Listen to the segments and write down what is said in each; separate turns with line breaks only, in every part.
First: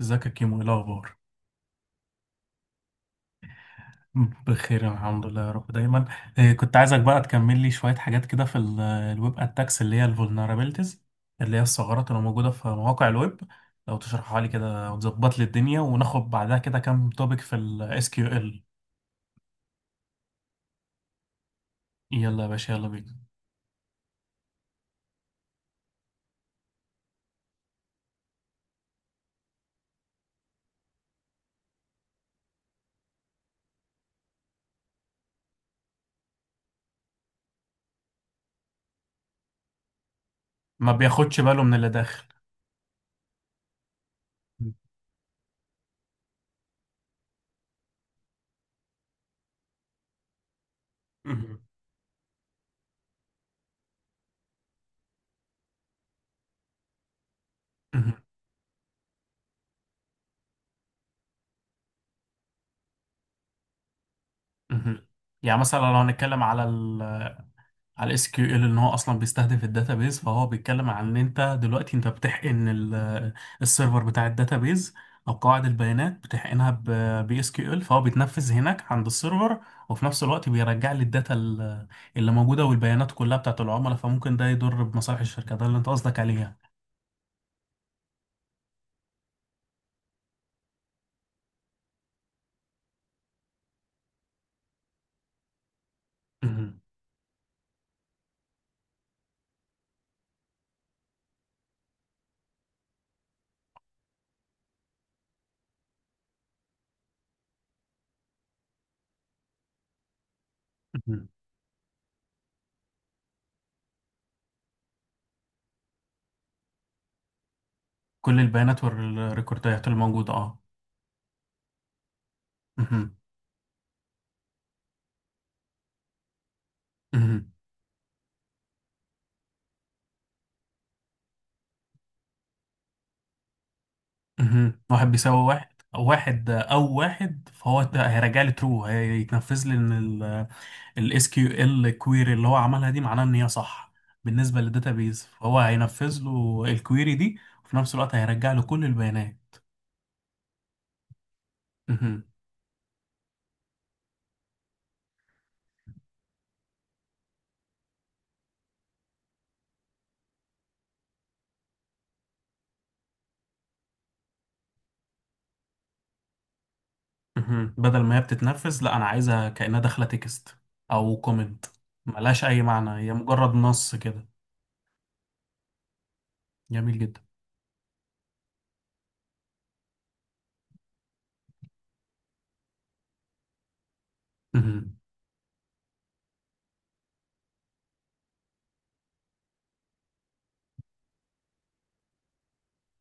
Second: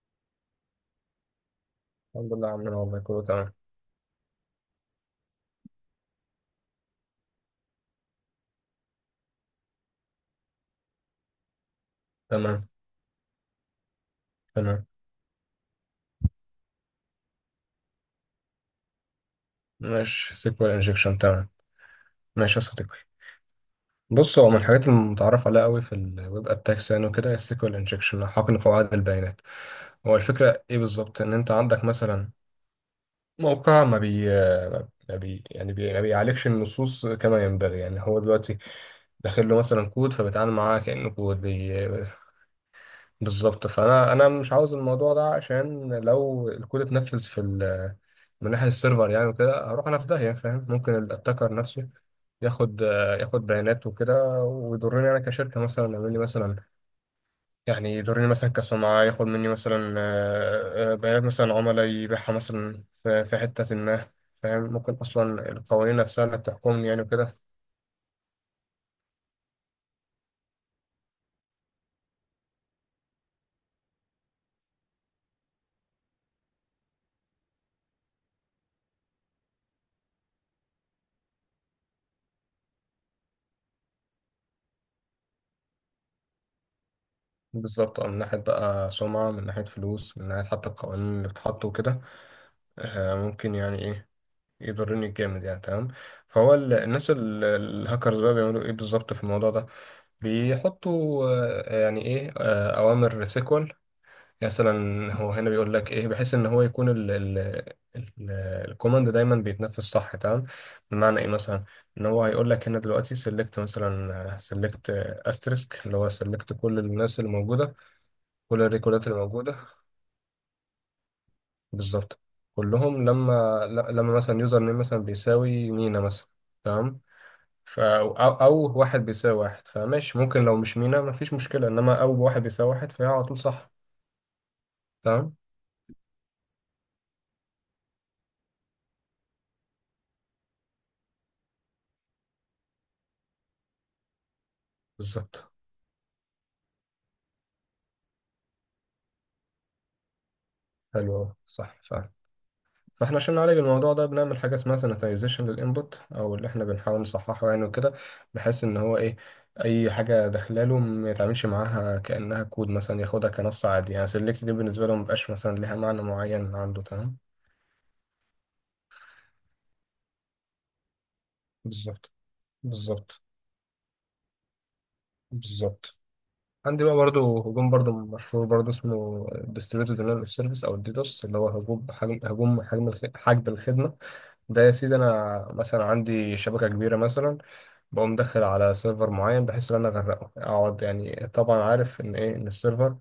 ازيك يا كيمو؟ ايه الاخبار؟
الحمد لله يا عمنا، والله كله تمام.
بخير، الحمد لله، يا رب دايما. إيه، كنت عايزك بقى تكمل لي شويه حاجات كده في الويب اتاكس اللي هي الفولنربيلتيز، اللي هي الثغرات اللي موجوده
تمام.
في مواقع الويب. لو تشرحها لي
تمام.
كده وتظبط لي الدنيا، وناخد بعدها كده كام توبيك في الاس كيو ال.
ماشي، سيكوال انجكشن. تمام.
يلا يا
ماشي يا
باشا، يلا
صديقي.
بينا.
بص، هو من الحاجات المتعارف عليها قوي في الويب اتاكس يعني وكده، السيكوال انجكشن، حقن قواعد البيانات. هو الفكره ايه بالظبط؟ ان انت عندك مثلا موقع ما بي. ما بي يعني بي ما بيعالجش النصوص كما ينبغي، يعني هو دلوقتي داخل له مثلا كود، فبيتعامل معاه
ما
كانه
بياخدش
كود.
باله من اللي داخل.
بالظبط. فانا انا مش عاوز الموضوع ده، عشان لو الكود اتنفذ في من ناحيه السيرفر يعني وكده، هروح انا في داهيه. فاهم؟ ممكن الاتاكر
مهم.
نفسه ياخد ياخد بيانات وكده، ويضرني انا كشركه، مثلا يعمل لي مثلا، يعني
مهم.
يضرني مثلا كسمعه، ياخد مني مثلا بيانات مثلا عملاء يبيعها مثلا في حته ما. فاهم؟ ممكن
مهم.
اصلا
يعني مثلا لو
القوانين نفسها اللي
هنتكلم على
بتحكمني يعني وكده.
على الاس كيو ال، ان هو اصلا بيستهدف الداتابيز، فهو بيتكلم عن ان انت دلوقتي انت بتحقن السيرفر بتاع الداتابيز، او قواعد البيانات بتحقنها بي اس كيو ال، فهو بيتنفذ هناك عند السيرفر، وفي نفس الوقت بيرجع لي الداتا اللي موجوده، والبيانات كلها بتاعت العملاء، فممكن ده يضر بمصالح الشركه، ده اللي انت قصدك عليه يعني.
بالظبط. من ناحيه بقى سمعه، من ناحيه فلوس، من ناحيه حتى القوانين اللي بتتحط وكده. ممكن يعني ايه، يضرني جامد يعني. تمام. فهو
مهم.
الناس الهاكرز بقى بيعملوا ايه بالظبط في الموضوع ده؟ بيحطوا يعني ايه، اوامر سيكوال مثلا. هو هنا بيقول لك ايه، بحيث ان هو يكون ال- الكوماند دايما بيتنفذ. صح؟ تمام. بمعنى ايه
مهم.
مثلا؟ ان هو هيقول لك هنا دلوقتي سيلكت، مثلا سيلكت استريسك، اللي هو سيلكت كل الناس اللي موجوده،
كل
كل
البيانات
الريكوردات اللي موجوده،
والريكوردات اللي موجوده، اه.
بالظبط، كلهم،
مهم.
لما لما مثلا يوزر نيم مثلا بيساوي مينا مثلا. تمام.
مهم.
ف أو واحد بيساوي واحد، فماشي. ممكن لو مش مينا مفيش مشكلة، إنما أو واحد بيساوي واحد، فهي على طول صح.
مهم. واحد
تمام.
بيساوي واحد. واحد او واحد، فهو ده هيرجع لي ترو، هيتنفذ لي ان الاس كيو ال كويري اللي هو عملها دي معناه ان هي صح بالنسبه للداتابيز،
بالظبط.
فهو هينفذ له الكويري دي. وفي نفس الوقت هيرجع له كل البيانات.
حلو أوي. صح فعلا.
مهم.
فاحنا عشان نعالج الموضوع ده بنعمل حاجة اسمها sanitization للإنبوت، أو اللي احنا بنحاول نصححه يعني وكده، بحيث إن هو إيه، أي حاجة داخلاله ما يتعاملش معاها كأنها كود، مثلا ياخدها كنص عادي، يعني select دي بالنسبة له مبقاش مثلا ليها معنى معين عنده. تمام.
مهم. بدل ما هي بتتنفذ، لا، انا عايزها كانها داخله تكست او كومنت.
بالظبط.
ملهاش اي معنى، هي
بالظبط.
مجرد نص كده.
بالظبط. عندي بقى
جميل جدا.
برضه هجوم برضه مشهور برضه، اسمه ديستريبيوتد دينايل اوف سيرفيس، او الديدوس، اللي هو هجوم حجب الخدمه. ده يا
مهم.
سيدي، انا مثلا عندي شبكه كبيره مثلا، بقوم داخل على سيرفر معين بحيث ان انا اغرقه اقعد. يعني طبعا عارف ان ايه، ان السيرفر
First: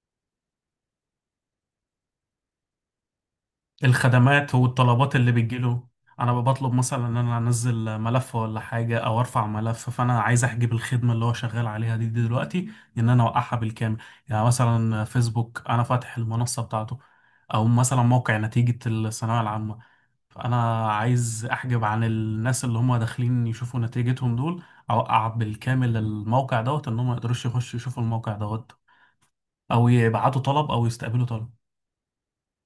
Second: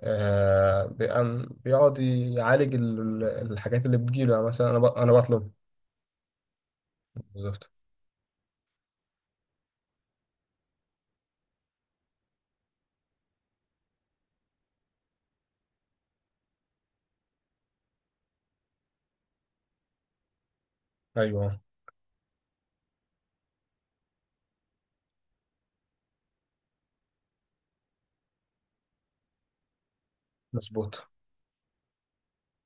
بيقعد يعالج الحاجات اللي بتجيله، يعني
الخدمات
مثلا انا انا
والطلبات اللي
بطلب.
بتجيله. انا بطلب مثلا ان انا
بالظبط.
انزل ملف ولا حاجه او ارفع ملف، فانا عايز احجب الخدمه اللي هو شغال عليها دي دلوقتي. ان انا اوقعها بالكامل. يعني مثلا فيسبوك، انا فاتح المنصه بتاعته، او مثلا موقع نتيجه الثانويه العامه، فانا عايز
ايوه.
احجب عن الناس اللي هم داخلين يشوفوا نتيجتهم دول. اوقع بالكامل الموقع دوت، ان هم ما يقدروش يخشوا يشوفوا الموقع دوت، او يبعتوا طلب او
مظبوط.
يستقبلوا طلب.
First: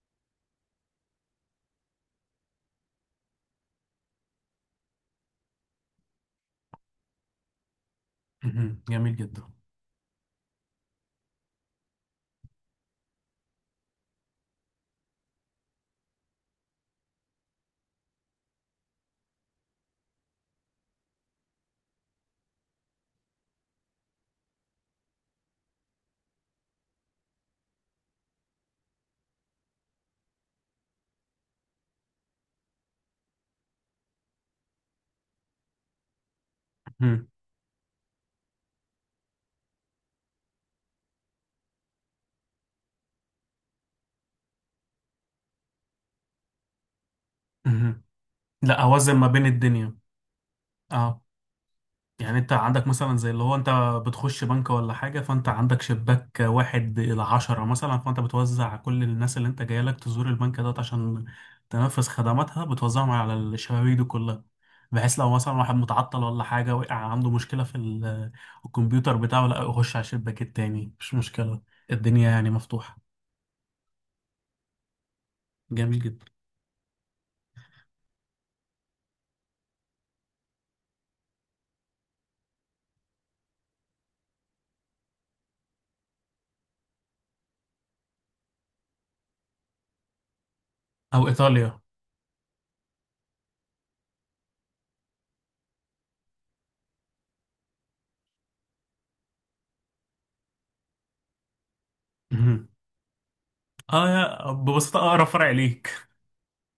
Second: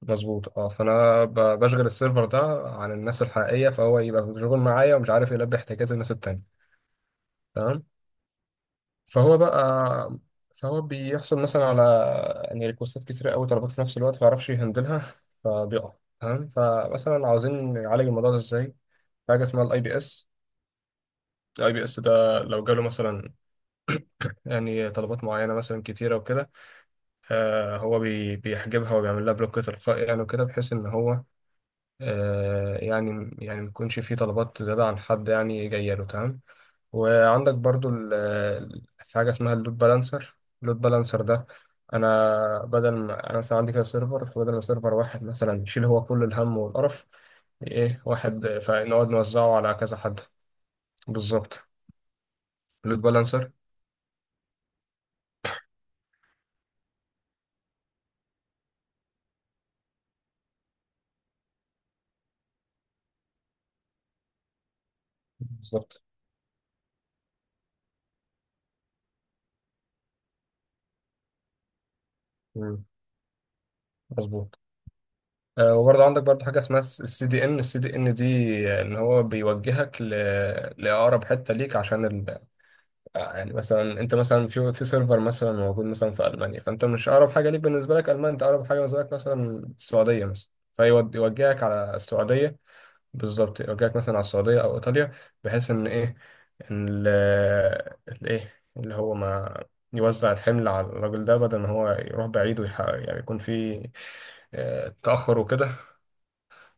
مظبوط، اه. فانا بشغل السيرفر ده عن الناس الحقيقيه، فهو يبقى مشغول معايا ومش عارف يلبي احتياجات الناس التانية. تمام.
مهم. جميل
فهو
جدا.
بقى فهو بيحصل مثلا على يعني ريكوستات كتير قوي، طلبات في نفس الوقت ما يعرفش يهندلها، فبيقع. تمام. فمثلا عاوزين نعالج الموضوع ده ازاي؟ حاجه اسمها الاي بي اس. الاي بي اس ده لو جاله مثلا يعني طلبات معينه مثلا كتيره وكده، هو بيحجبها وبيعمل لها بلوك تلقائي يعني وكده، بحيث ان هو يعني ما يكونش فيه طلبات زيادة عن حد يعني جاية له. تمام.
مهم.
وعندك برضو في حاجة اسمها اللود بالانسر. اللود بالانسر ده، أنا بدل ما أنا مثلا عندي كده سيرفر، فبدل ما سيرفر واحد مثلا يشيل هو كل الهم والقرف، إيه،
مهم.
واحد،
لا،
فنقعد
اوزن ما بين
نوزعه على
الدنيا.
كذا حد.
اه.
بالظبط.
يعني انت عندك
اللود
مثلا زي اللي
بالانسر.
هو انت بتخش بنك ولا حاجه، فانت عندك شباك واحد الى عشرة مثلا، فانت بتوزع كل الناس اللي انت جاي لك تزور البنك دوت عشان تنفذ خدماتها، بتوزعهم على الشبابيك دي كلها، بحيث لو مثلا واحد
بالظبط.
متعطل ولا حاجه، وقع عنده مشكله في الكمبيوتر بتاعه، لا، يخش على الشباك التاني، مش مشكله. الدنيا يعني
مم،
مفتوحه.
مظبوط.
جميل
وبرضه عندك
جدا.
برضه حاجة اسمها السي دي ان. السي دي ان دي ان هو بيوجهك ل... لأقرب حتة ليك، عشان ال... يعني مثلا انت مثلا في سيرفر مثلا موجود مثلا في المانيا، فانت مش اقرب حاجه ليك بالنسبه لك المانيا، انت اقرب حاجه بالنسبه لك مثلا السعوديه مثلا،
او
فيوجهك
ايطاليا.
على السعوديه. بالظبط، يوجهك مثلا على السعوديه او ايطاليا، بحيث ان ايه، ان ال ال- ايه اللي هو ما يوزع الحمل على الراجل ده، بدل ما هو يروح بعيد
مهم.
ويحقق، يعني يكون في
اه، ببساطه اقرب
تاخر
فرع
وكده.
ليك.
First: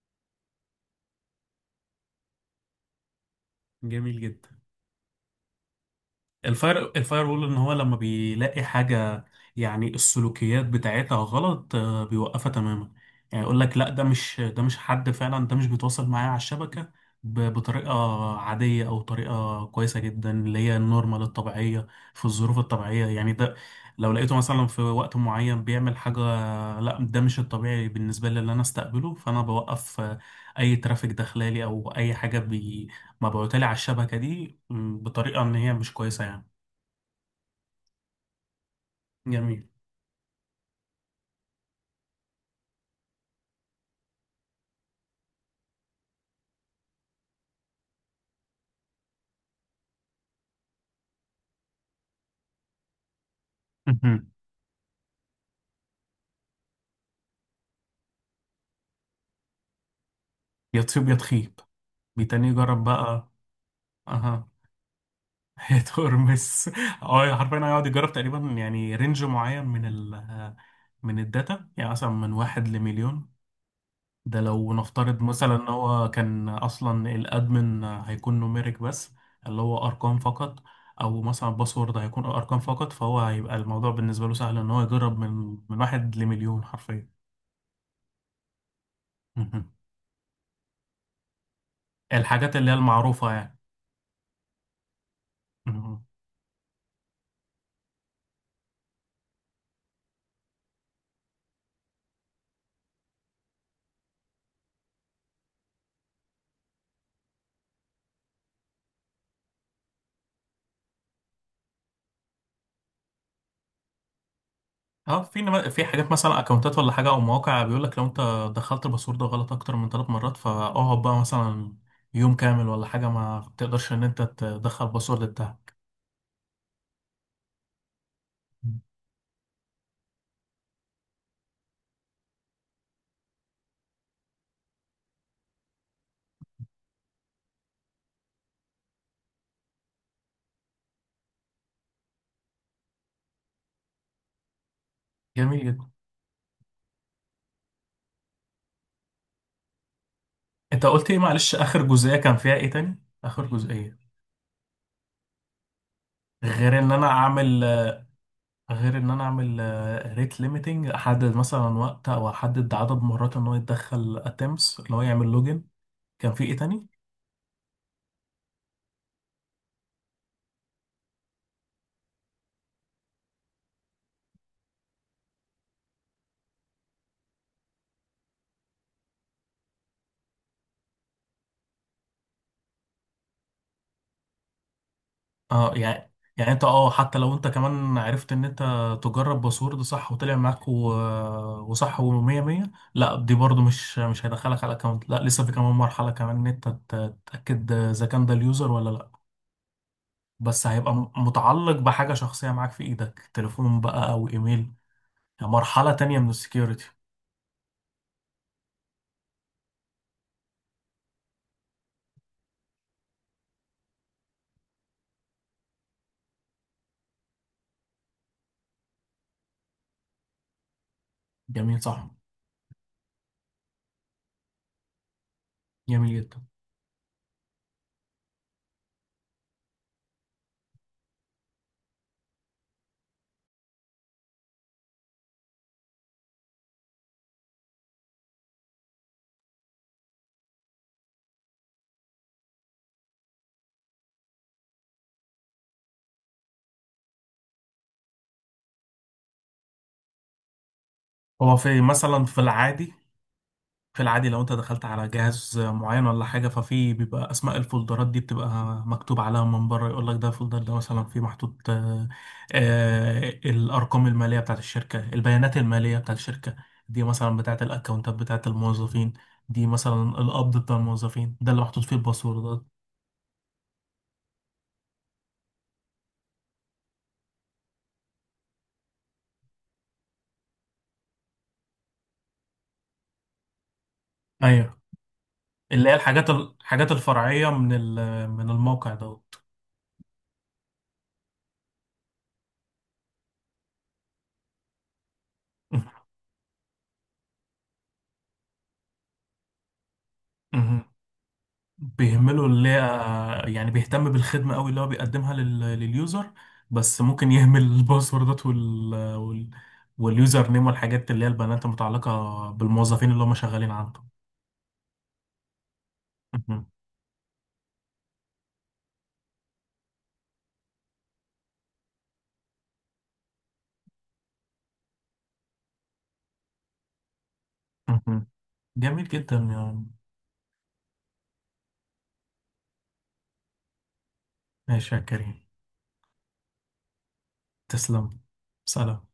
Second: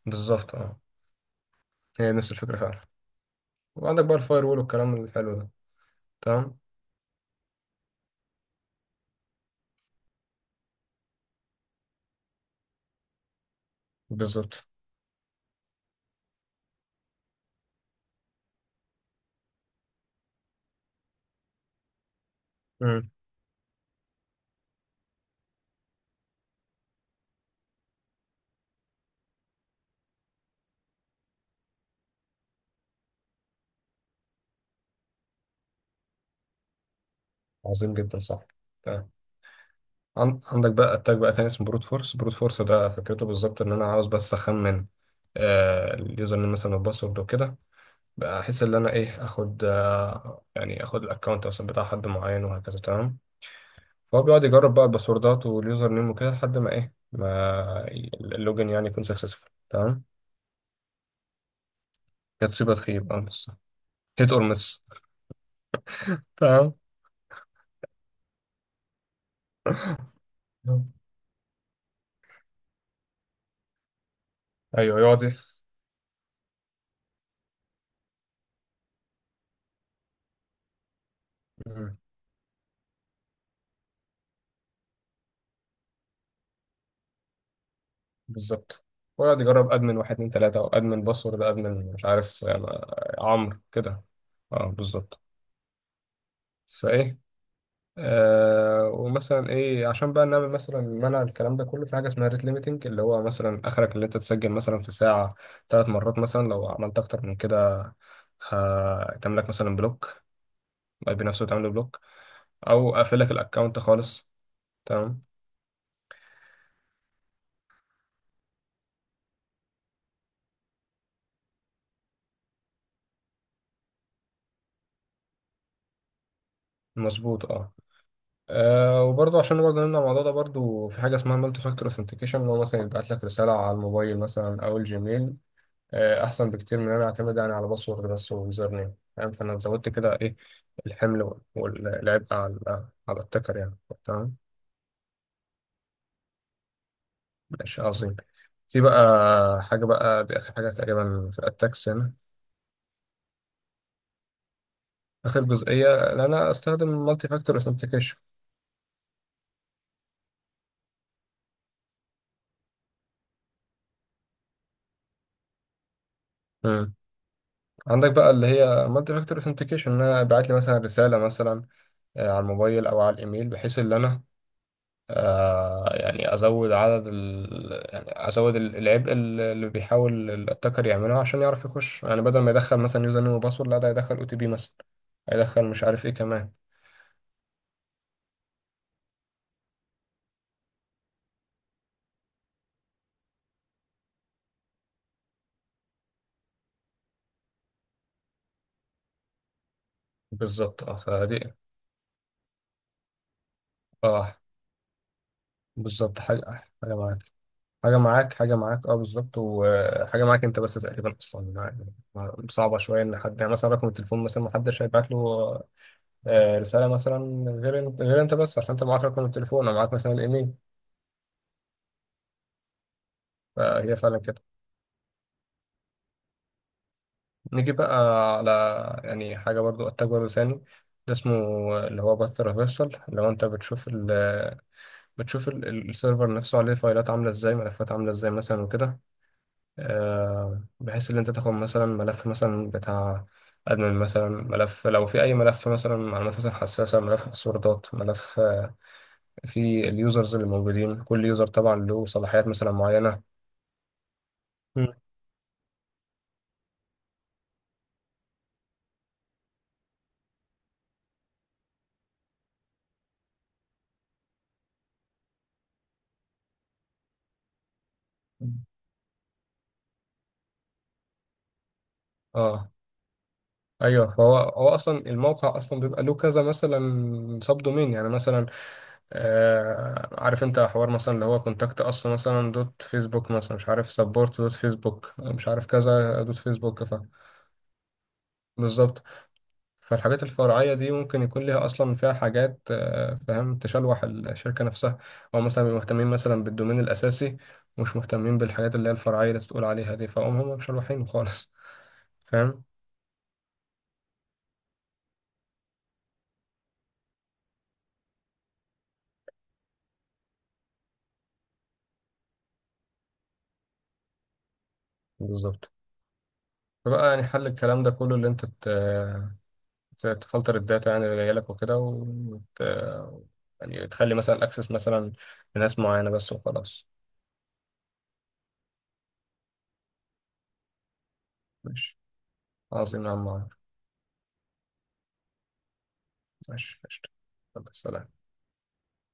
بالظبط، اه. هي نفس الفكره فعلا. وعندك بقى
جميل
الفاير
جدا.
وول والكلام الحلو ده. تمام.
الفاير وول، ان هو لما بيلاقي حاجه، يعني السلوكيات بتاعتها غلط، بيوقفها تماما. يعني يقول لك لا، ده مش ده
بالظبط.
مش حد فعلا، ده مش بيتواصل معايا على الشبكه بطريقه عاديه او طريقه كويسه جدا، اللي هي النورمال الطبيعيه، في الظروف الطبيعيه يعني. ده لو لقيته مثلا في وقت معين بيعمل حاجه، لا، ده مش الطبيعي بالنسبه لي اللي انا استقبله، فانا بوقف اي ترافيك داخلالي او اي حاجه ما بقولتلي على الشبكة دي بطريقة إن هي مش كويسة يعني.
عظيم جدا، صح. تمام.
جميل.
عندك بقى اتاك بقى تاني اسمه بروت فورس. بروت فورس ده فكرته بالظبط، ان انا عاوز بس اخمن اليوزر نيم مثلا والباسورد وكده، بحيث ان انا ايه، اخد آه يعني اخد الاكونت مثلا بتاع حد معين وهكذا. تمام. فهو
مهم.
بيقعد يجرب بقى الباسوردات واليوزر نيم وكده لحد ما ايه ما ي- اللوجن يعني يكون سكسسفول. تمام.
يا تصيب يا تخيب.
يا
بيتاني
تصيب يا
يجرب
تخيب، اه.
بقى.
بص، هيت اور
أها.
مس.
هي ترمس
تمام.
اه، حرفيا هيقعد يجرب تقريبا يعني رينج معين من الداتا، يعني مثلا من واحد لمليون. ده لو
ايوه،
نفترض
يقعد
مثلا ان هو كان اصلا الادمن، هيكون نوميريك بس، اللي هو ارقام فقط. او مثلا
ايه
باسورد هيكون ارقام فقط، فهو هيبقى الموضوع بالنسبه له سهل، ان هو يجرب من واحد لمليون حرفيا.
بالظبط. ويقعد يجرب ادمن واحد، اتنين، تلاته، او ادمن، باسورد، ادمن، مش عارف
الحاجات
يعني.
اللي هي المعروفة يعني.
عمرو كده. اه بالظبط.
مم.
فايه آه ومثلا ايه عشان بقى نعمل مثلا منع الكلام ده كله، في حاجه اسمها ريت ليميتنج، اللي هو مثلا اخرك اللي انت تسجل مثلا في ساعه 3 مرات مثلا. لو عملت اكتر من كده، هتعمل لك مثلا بلوك، اي بي نفسه تعمل بلوك، او اقفل لك الاكونت خالص.
اه،
تمام.
في حاجات مثلا اكونتات ولا حاجة او مواقع، بيقول لك لو انت دخلت الباسورد غلط اكتر من 3 مرات، فاقعد بقى مثلا يوم كامل ولا حاجة، ما تقدرش ان انت تدخل الباسورد بتاعك.
مظبوط، اه.
مم.
وبرضه عشان نبقى جنبنا الموضوع ده برضه، في حاجة اسمها مالتي فاكتور اوثنتيكيشن، اللي هو مثلا يبعت لك رسالة على الموبايل مثلا أو الجيميل. أحسن بكتير من إن أنا أعتمد يعني على باسورد بس ويوزر نيم. فاهم؟ فأنا زودت كده إيه، الحمل والعبء على التكر يعني. تمام.
جميل جدا.
ماشي، عظيم. في بقى حاجة بقى دي، آخر حاجة
انت قلت ايه؟
تقريبا في
معلش، اخر
الأتاكس هنا.
جزئية كان فيها ايه تاني؟ اخر جزئية.
آخر جزئية إن أنا
غير
أستخدم
ان انا
مالتي فاكتور
اعمل
اوثنتيكيشن.
غير ان انا اعمل ريت ليميتنج، احدد مثلا وقت او احدد عدد مرات ان هو يتدخل اتمس اللي هو يعمل لوجن. كان في ايه تاني؟
عندك بقى اللي هي مالتي فاكتور اوثنتيكيشن، إن أنا أبعت لي مثلا رسالة مثلا على الموبايل او على الايميل، بحيث ان انا يعني ازود عدد ال... يعني ازود العبء اللي بيحاول الاتاكر يعمله عشان يعرف يخش. يعني بدل ما يدخل مثلا يوزر نيم وباسورد، لا، ده يدخل او تي بي مثلا، هيدخل
اه،
مش عارف
يعني
ايه
يعني
كمان.
انت، حتى لو انت كمان عرفت ان انت تجرب باسورد ده صح وطلع معاك وصح ومية مية، لا، دي برضو مش هيدخلك على الاكونت، لا، لسه في كمان مرحلة كمان، ان انت تتأكد اذا كان ده اليوزر ولا لا. بس
بالظبط،
هيبقى
اه. فدي،
متعلق بحاجة شخصية معاك في ايدك، تليفون بقى او
اه
ايميل. يعني مرحلة
بالظبط،
تانية من السكيورتي.
حاجه معاك، حاجه معاك، حاجه معاك، اه بالظبط. وحاجه معاك انت بس تقريبا، اصلا يعني صعبه شويه ان حد، يعني مثلا رقم التليفون مثلا ما حدش هيبعت له رسالة مثلا غير انت. غير انت بس، عشان انت معاك رقم التليفون او معاك مثلا الايميل.
جميل، صح.
فهي فعلا كده.
جميل جدا.
نيجي بقى على يعني حاجة برضو، اتاك برضو تاني، ده اسمه اللي هو باث ريفرسال، اللي هو انت بتشوف السيرفر نفسه، عليه فايلات عاملة ازاي، ملفات عاملة ازاي مثلا وكده. بحيث ان انت تاخد مثلا ملف مثلا بتاع ادمن مثلا، ملف لو في، اي ملف مثلا معلومات مثلا حساسه، ملف باسوردات، ملف، في اليوزرز اللي موجودين، كل يوزر
هو
طبعا
في
له
مثلا في
صلاحيات مثلا
العادي
معينه.
في العادي لو انت دخلت
مم.
على جهاز معين ولا حاجة، ففي بيبقى اسماء الفولدرات دي بتبقى مكتوب عليها من بره، يقول لك ده الفولدر ده مثلا فيه محطوط الارقام المالية بتاعت الشركة، البيانات المالية بتاعت الشركة، دي مثلا بتاعت الاكونتات بتاعت الموظفين، دي مثلا القبض بتاع الموظفين، ده اللي محطوط فيه الباسوردات.
اه، ايوه. فهو اصلا، الموقع اصلا بيبقى له كذا مثلا سب دومين يعني، مثلا عارف انت حوار مثلا اللي هو كونتاكت اس مثلا دوت فيسبوك، مثلا مش عارف سبورت دوت
ايوه.
فيسبوك، مش عارف
اللي هي
كذا
الحاجات
دوت فيسبوك،
الحاجات الفرعية من الموقع
بالظبط.
دوت.
فالحاجات الفرعيه دي ممكن يكون ليها اصلا، فيها حاجات فاهم، تشلوح الشركه نفسها، او مثلا بيبقوا مهتمين مثلا بالدومين الاساسي، مش مهتمين بالحاجات اللي هي الفرعيه اللي تقول عليها دي. فهم هم مشلوحين خالص.
بيهملوا
فاهم؟
اللي هي، يعني بيهتم بالخدمة قوي اللي هو بيقدمها لليوزر. بس ممكن يهمل الباسوردات واليوزر نيم والحاجات اللي هي البيانات المتعلقة بالموظفين اللي هم شغالين عنده.
بالظبط.
مهم.
فبقى يعني حل الكلام ده كله، اللي انت تفلتر الداتا يعني اللي جايلك وكده، يعني تخلي مثلا الاكسس مثلا لناس معينة بس وخلاص.
مهم. جميل جدا يعني.
ماشي. عظيم يا عم عمر.
ماشي يا كريم.
ماشي، قشطة. يلا، سلام.
تسلم. سلام.